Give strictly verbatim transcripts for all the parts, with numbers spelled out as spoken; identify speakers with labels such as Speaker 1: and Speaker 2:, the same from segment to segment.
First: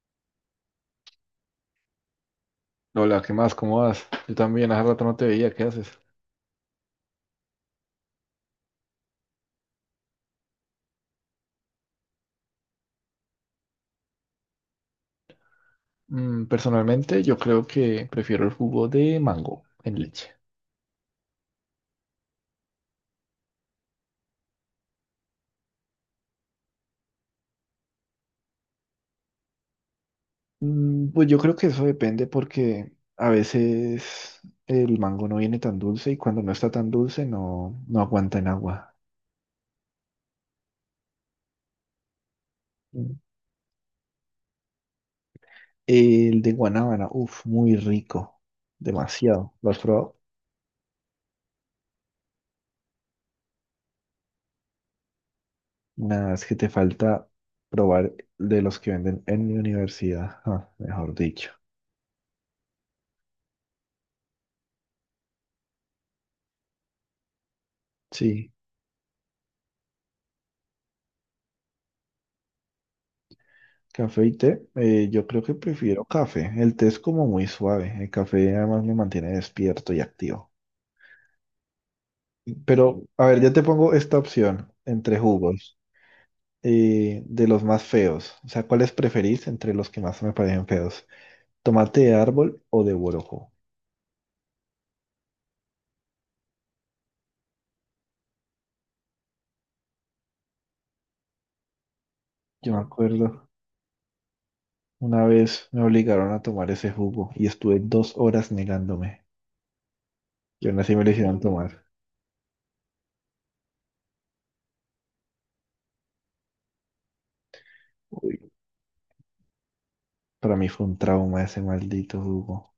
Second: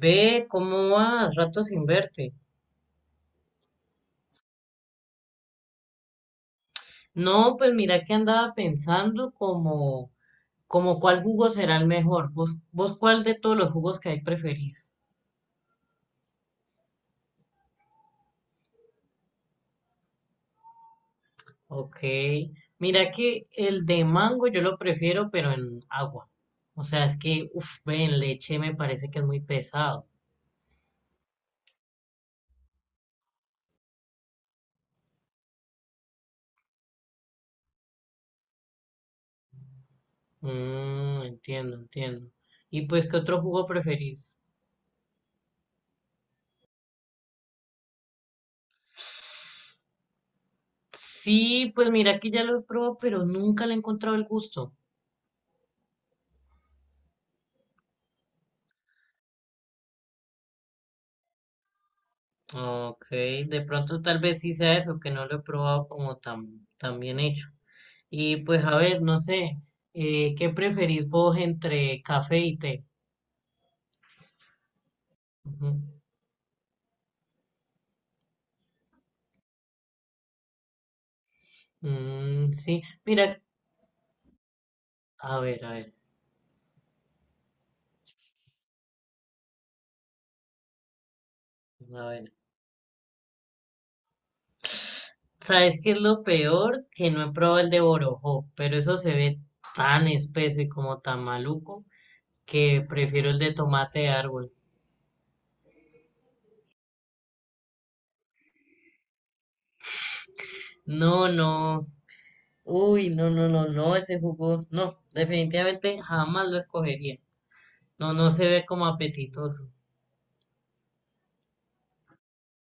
Speaker 1: Ve, ¿cómo vas? Rato sin verte.
Speaker 2: Hola, ¿qué más? ¿Cómo vas? Yo también, hace rato no te veía, ¿qué haces?
Speaker 1: No, pues mira que andaba pensando como, como cuál jugo será el mejor. ¿Vos, vos cuál de todos los jugos que hay preferís?
Speaker 2: Mm, personalmente, yo creo que prefiero el jugo de mango en leche.
Speaker 1: Ok. Mira que el de mango yo lo prefiero, pero en agua. O sea, es que, uff, ve, en leche me parece que es muy pesado.
Speaker 2: Mm, pues yo creo que eso depende porque a veces el mango no viene tan dulce y cuando no está tan dulce no, no aguanta en agua.
Speaker 1: Mm, entiendo, entiendo. ¿Y pues qué
Speaker 2: Mm.
Speaker 1: otro jugo preferís?
Speaker 2: El de guanábana, uff, muy rico, demasiado. ¿Lo has probado?
Speaker 1: Sí, pues mira que ya lo he probado, pero nunca le he encontrado el gusto.
Speaker 2: Nada, es que te falta probar de los que venden en mi universidad, ah, mejor dicho.
Speaker 1: Ok, de pronto tal vez sí sea eso, que no lo he probado como tan, tan bien hecho. Y
Speaker 2: Sí.
Speaker 1: pues a ver, no sé, eh, ¿qué preferís vos entre café y té?
Speaker 2: Café y té, eh, yo creo que
Speaker 1: Ujú.
Speaker 2: prefiero café. El té es como muy suave. El café además me mantiene despierto y activo.
Speaker 1: Mm, sí,
Speaker 2: Pero, a ver,
Speaker 1: mira,
Speaker 2: yo te pongo esta opción entre
Speaker 1: a ver, a
Speaker 2: jugos,
Speaker 1: ver,
Speaker 2: eh, de los más feos. O sea, ¿cuáles preferís entre los que más me parecen feos? ¿Tomate
Speaker 1: a
Speaker 2: de
Speaker 1: ver.
Speaker 2: árbol o de borojó?
Speaker 1: ¿Sabes qué es lo peor? Que no he probado el de Borojó, pero eso se ve tan espeso y como tan maluco
Speaker 2: Yo me
Speaker 1: que prefiero el
Speaker 2: acuerdo,
Speaker 1: de tomate de árbol.
Speaker 2: una vez me obligaron a tomar ese jugo y estuve dos horas negándome. Y aún así me lo
Speaker 1: No,
Speaker 2: hicieron tomar.
Speaker 1: no, uy, no, no, no, no, ese jugo, no, definitivamente jamás lo escogería. No, no
Speaker 2: Uy,
Speaker 1: se ve como apetitoso.
Speaker 2: para mí fue un trauma ese maldito jugo.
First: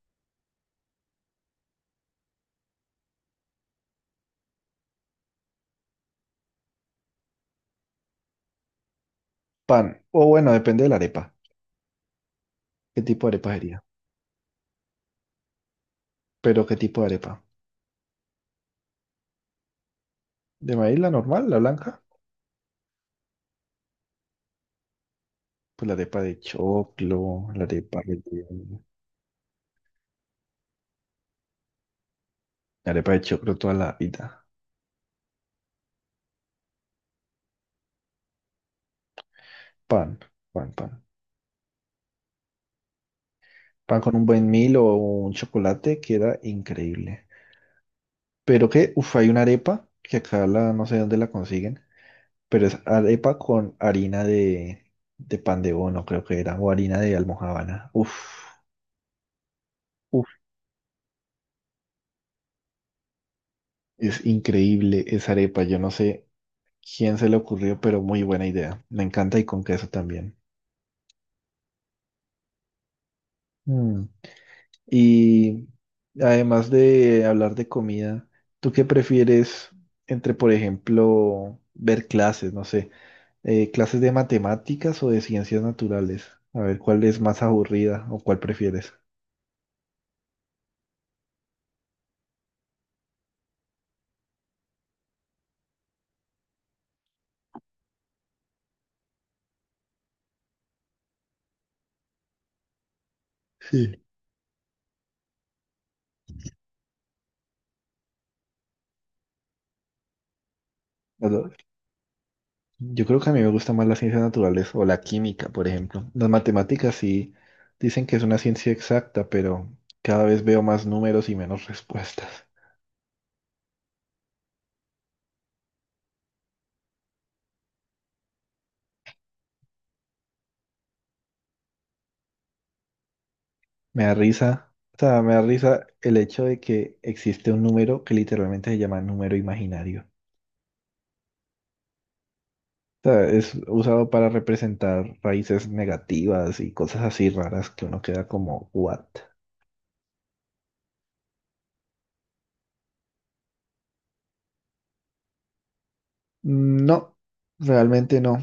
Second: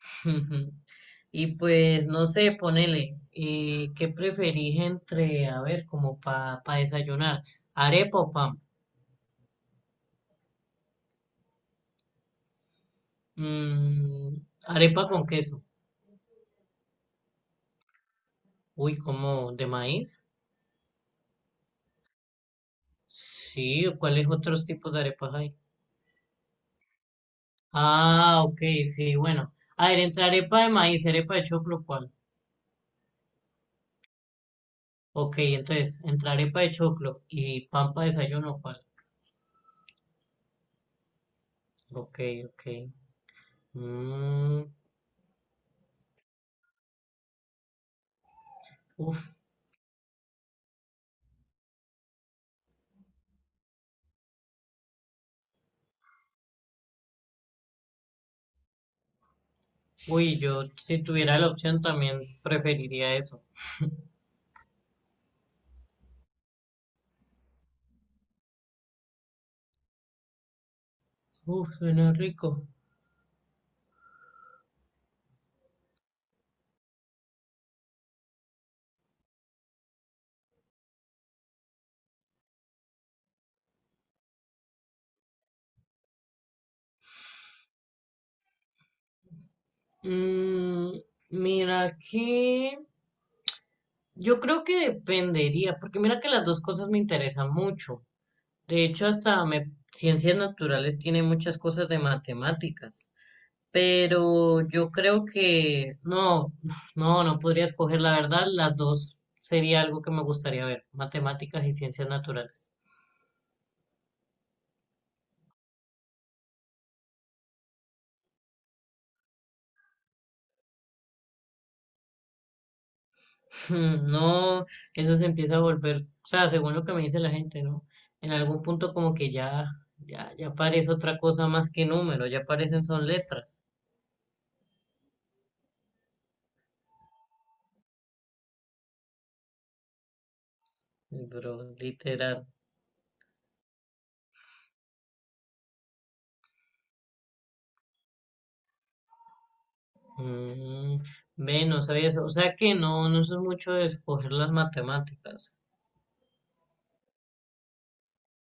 Speaker 1: Y pues, no sé, ponele, eh, ¿qué preferís entre, a ver, como para desayunar? ¿Arepa o pan?
Speaker 2: Pan, o bueno, depende de la arepa. ¿Qué tipo de arepa sería?
Speaker 1: Mm, arepa con queso.
Speaker 2: ¿Pero qué tipo de arepa?
Speaker 1: Uy, como, ¿de maíz?
Speaker 2: ¿De maíz la normal, la blanca?
Speaker 1: Sí, ¿o cuáles otros tipos de arepas hay?
Speaker 2: Pues la arepa de choclo, la arepa de...
Speaker 1: Ah, ok, sí, bueno. A ver, entre arepa de maíz, arepa de choclo, ¿cuál?
Speaker 2: La arepa de choclo toda la vida.
Speaker 1: Ok, entonces, entre arepa de choclo y pan para desayuno, ¿cuál?
Speaker 2: Pan, pan, pan.
Speaker 1: Ok, ok.
Speaker 2: Pan con un buen
Speaker 1: Mm,
Speaker 2: mil o un chocolate queda increíble. Pero que, uff, hay
Speaker 1: uf.
Speaker 2: una arepa que acá la, no sé dónde la consiguen, pero es arepa con harina de, de pan de bono, creo que era, o harina de almojábana. Uff, uff,
Speaker 1: Uy, yo si tuviera la opción también preferiría eso.
Speaker 2: es increíble esa arepa. Yo no sé quién se le ocurrió, pero muy buena idea. Me encanta y con queso también.
Speaker 1: Uf, suena rico.
Speaker 2: Mm. Y además de hablar de comida, ¿tú qué prefieres entre, por ejemplo, ver clases, no sé, eh, clases de matemáticas o de ciencias naturales? A ver, ¿cuál es más aburrida o cuál prefieres?
Speaker 1: Mm, mira que yo creo que dependería, porque mira que las dos cosas me interesan mucho. De hecho, hasta me- ciencias naturales tiene muchas cosas de matemáticas,
Speaker 2: Sí.
Speaker 1: pero yo creo que no, no, no podría escoger la verdad. Las dos sería algo que me gustaría ver,
Speaker 2: Bueno,
Speaker 1: matemáticas y ciencias naturales.
Speaker 2: yo creo que a mí me gusta más las ciencias naturales o la química, por ejemplo. Las matemáticas sí dicen que es una ciencia exacta, pero cada vez veo más números y menos respuestas.
Speaker 1: Mm, no, eso se empieza a volver, o sea, según lo que me dice la gente, ¿no? En algún punto como que ya, ya, ya parece otra cosa más que número, ya parecen son letras,
Speaker 2: Me da risa, o sea, me da risa el hecho de que existe un número que literalmente se llama número imaginario.
Speaker 1: pero literal.
Speaker 2: O sea, es usado para representar raíces negativas y cosas así raras que uno queda como, ¿what?
Speaker 1: Mm, ve, no sabía eso, o sea que no, no soy mucho de escoger las matemáticas.
Speaker 2: Mm, no, realmente no.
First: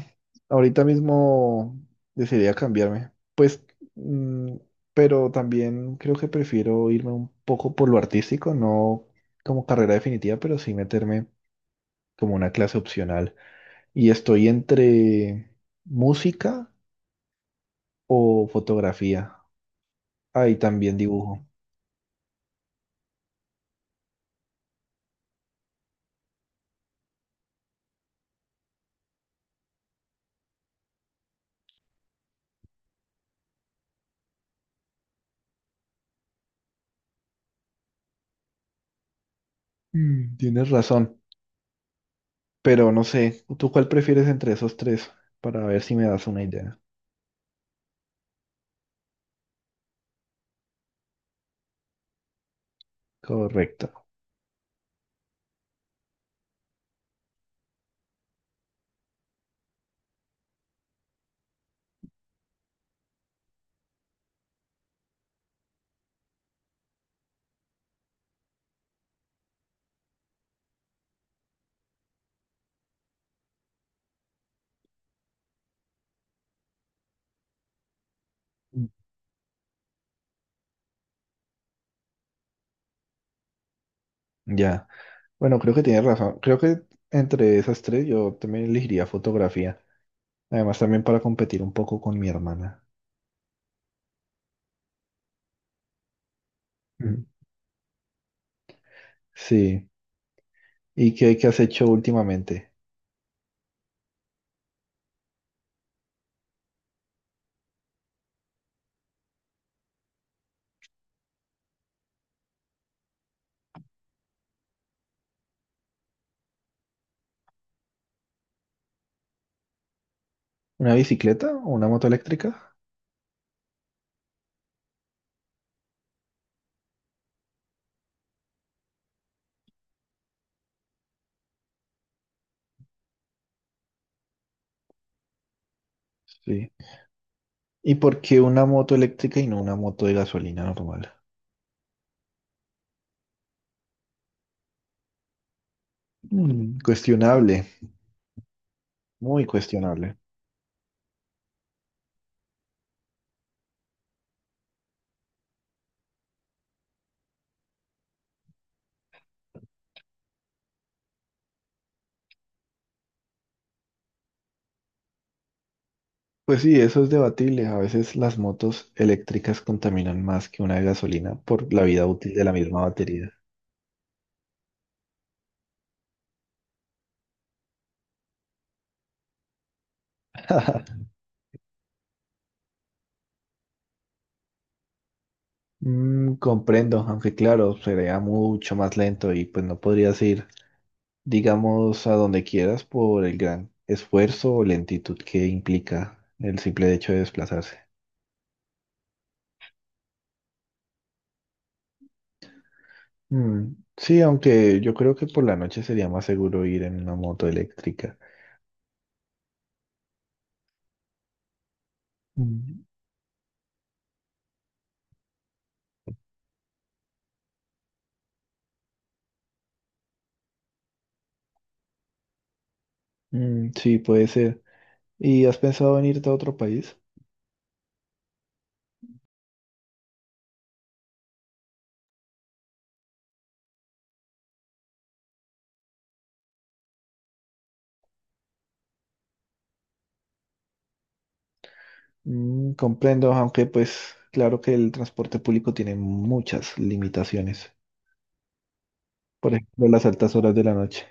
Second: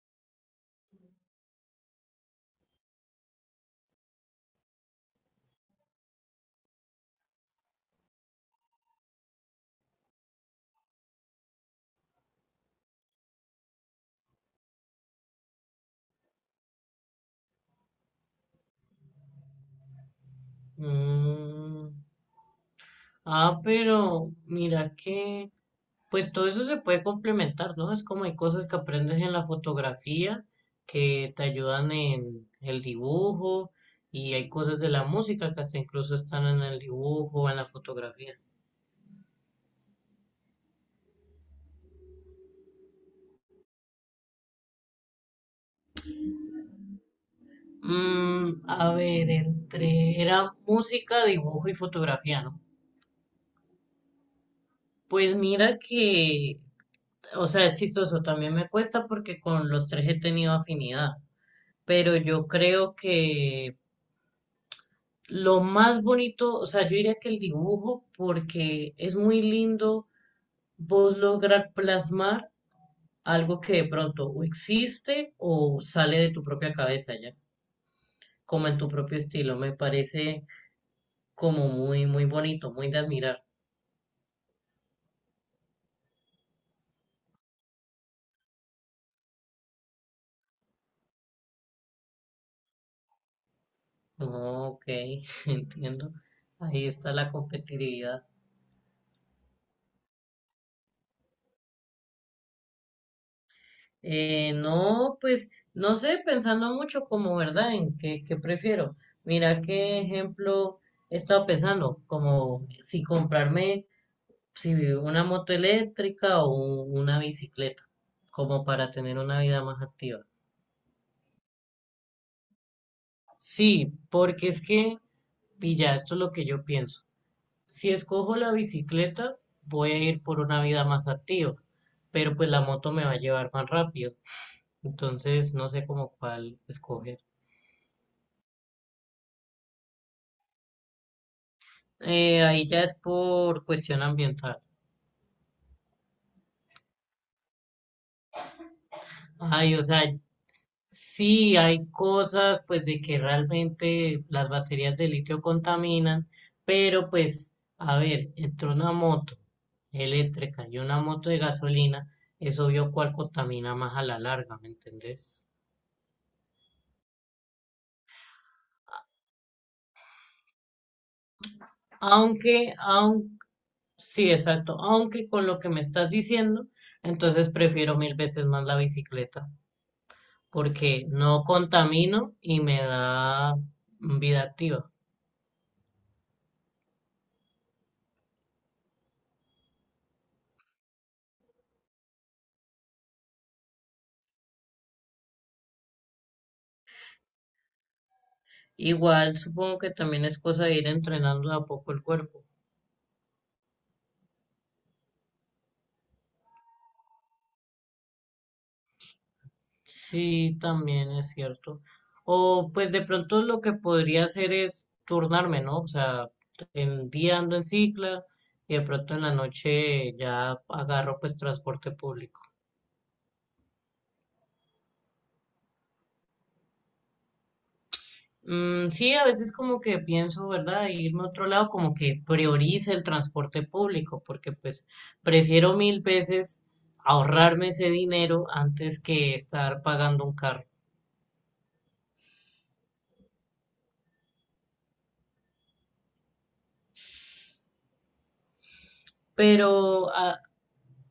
Speaker 2: Ahorita mismo decidiría cambiarme. Pues, mm, pero también creo que prefiero irme un poco por lo artístico, no como carrera definitiva, pero sí meterme como una clase opcional. Y estoy entre música o fotografía. Ahí también dibujo.
Speaker 1: Mm, ah, pero mira que pues todo eso se puede complementar, ¿no? Es como hay cosas que aprendes en la fotografía que te ayudan en el dibujo y hay cosas de la música que hasta incluso están en el dibujo o en la fotografía.
Speaker 2: Mm, tienes razón, pero no sé, ¿tú cuál prefieres entre esos tres? Para ver si me das una idea.
Speaker 1: Mm, a ver, entre era música, dibujo y fotografía, ¿no?
Speaker 2: Correcto.
Speaker 1: Pues mira que, o sea, es chistoso, también me cuesta porque con los tres he tenido afinidad, pero yo creo que lo más bonito, o sea, yo diría que el dibujo, porque es muy lindo vos lograr plasmar algo que de pronto o existe o sale de tu propia cabeza ya, como en
Speaker 2: Mm.
Speaker 1: tu propio estilo. Me parece como muy, muy bonito, muy de admirar.
Speaker 2: Ya. Bueno, creo que tienes razón. Creo que entre esas tres yo también elegiría fotografía. Además, también para competir un poco con mi hermana.
Speaker 1: Ok, entiendo. Ahí está
Speaker 2: Mm.
Speaker 1: la competitividad.
Speaker 2: Sí. ¿Y qué, qué has hecho últimamente?
Speaker 1: Eh, no, pues no sé, pensando mucho como, ¿verdad? En qué, qué prefiero. Mira qué ejemplo he estado pensando, como si comprarme si una moto eléctrica o un- una bicicleta, como para tener una vida más activa.
Speaker 2: ¿Una bicicleta o una moto eléctrica?
Speaker 1: Sí, porque es que, pilla, esto es lo que yo pienso. Si escojo la bicicleta, voy a ir por una vida más activa, pero pues la moto me va a llevar más rápido. Entonces, no sé cómo cuál
Speaker 2: Sí.
Speaker 1: escoger.
Speaker 2: ¿Y por qué una moto eléctrica y no una moto de gasolina normal?
Speaker 1: Eh, ahí ya es por cuestión ambiental.
Speaker 2: Mm, cuestionable, muy
Speaker 1: Ay, o sea,
Speaker 2: cuestionable.
Speaker 1: sí hay cosas pues de que realmente las baterías de litio contaminan, pero pues, a ver, entre una moto eléctrica y una moto de gasolina, es obvio cuál contamina más a la larga, ¿me entendés?
Speaker 2: Pues sí, eso es debatible. A veces las motos eléctricas contaminan más que una de gasolina por la vida útil de la
Speaker 1: Aunque,
Speaker 2: misma batería.
Speaker 1: aun, sí, exacto, aunque con lo que me estás diciendo, entonces prefiero mil veces más la bicicleta. Porque no contamino y me da vida activa.
Speaker 2: Mm, comprendo, aunque claro, sería mucho más lento y pues no podrías ir, digamos, a donde quieras por el gran esfuerzo o lentitud que implica el simple hecho de desplazarse.
Speaker 1: Igual supongo que también es cosa de ir entrenando de a poco el cuerpo.
Speaker 2: Mm, Sí, aunque yo creo que por la noche sería más seguro ir en una moto eléctrica.
Speaker 1: Sí, también es cierto. O
Speaker 2: Mm,
Speaker 1: pues de pronto lo que podría hacer es turnarme, ¿no? O sea, el día ando en cicla y de pronto en la noche ya agarro pues transporte público.
Speaker 2: mm, sí, puede ser. ¿Y has pensado en irte a otro país?
Speaker 1: Mm, sí, a veces como que pienso, ¿verdad? Irme a otro lado, como que priorice el transporte público, porque pues prefiero mil veces ahorrarme ese dinero antes que estar pagando un carro.
Speaker 2: Mm, comprendo, aunque pues claro que el transporte público tiene muchas limitaciones. Por ejemplo, las
Speaker 1: Pero
Speaker 2: altas
Speaker 1: a-
Speaker 2: horas de la noche.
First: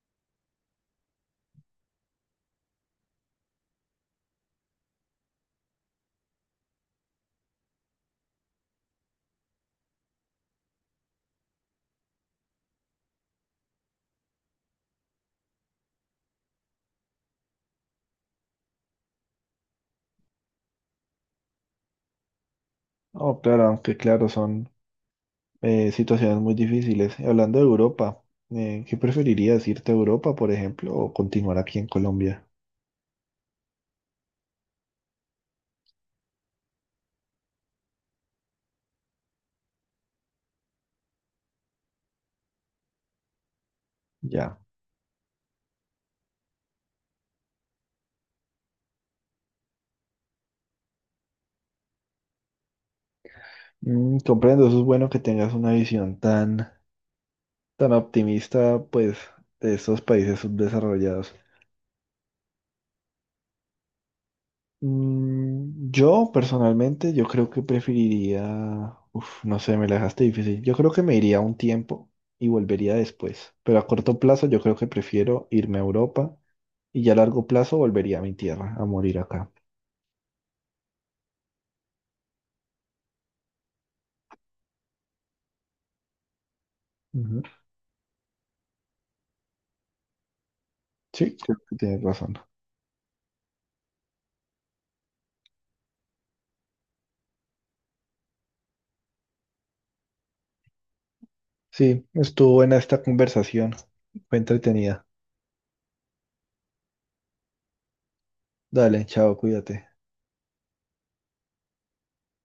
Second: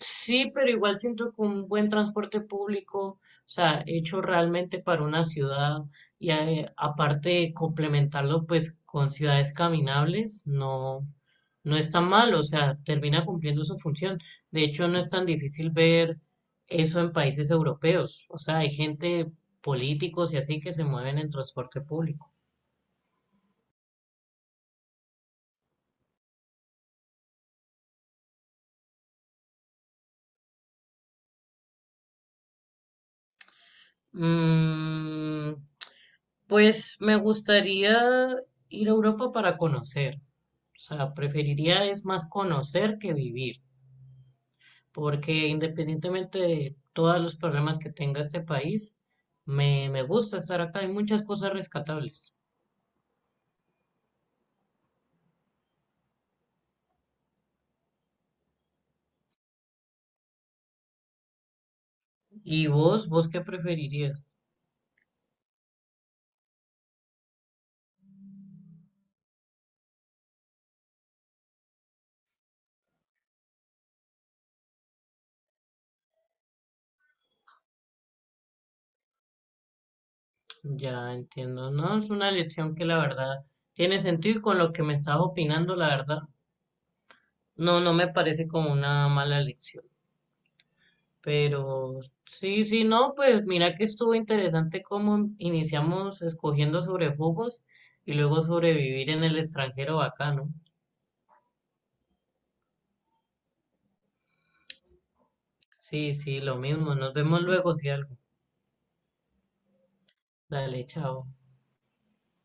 Speaker 1: Sí, pero igual siento que un buen transporte público, o sea, hecho realmente para una ciudad y eh, aparte de complementarlo pues con ciudades caminables, no, no es tan mal, o sea, termina cumpliendo su función. De hecho, no es tan difícil ver eso en países europeos, o sea, hay gente, políticos y así que se mueven en transporte público.
Speaker 2: Oh, claro, aunque claro, son eh, situaciones muy difíciles. Y hablando de Europa, eh, ¿qué preferirías? ¿Irte a Europa, por ejemplo, o continuar aquí en Colombia?
Speaker 1: Mm, pues me gustaría ir a Europa para conocer. O sea, preferiría es más conocer que vivir,
Speaker 2: Ya.
Speaker 1: porque independientemente de todos los problemas que tenga este país, me, me gusta estar acá, hay muchas cosas rescatables.
Speaker 2: Mm, comprendo, eso es bueno que tengas una visión tan tan optimista, pues, de estos países subdesarrollados.
Speaker 1: ¿Y vos, vos qué preferirías?
Speaker 2: Mm, yo, personalmente, yo creo que preferiría, uf, no sé, me la dejaste difícil. Yo creo que me iría un tiempo y volvería después, pero a corto plazo yo creo que prefiero irme a Europa y ya a largo plazo volvería a mi tierra, a morir acá.
Speaker 1: Ya entiendo, no es una elección que la verdad tiene sentido y con lo que me estaba opinando, la verdad,
Speaker 2: Ujú.
Speaker 1: no, no me parece como una mala elección.
Speaker 2: Sí, creo que
Speaker 1: Pero
Speaker 2: tienes razón.
Speaker 1: sí, sí, no, pues mira que estuvo interesante cómo iniciamos escogiendo sobre jugos y luego sobrevivir en el extranjero bacano.
Speaker 2: Sí, estuvo buena esta conversación, fue entretenida.
Speaker 1: Sí, sí, lo mismo. Nos vemos luego si algo.
Speaker 2: Dale, chao, cuídate.
Speaker 1: Dale, chao.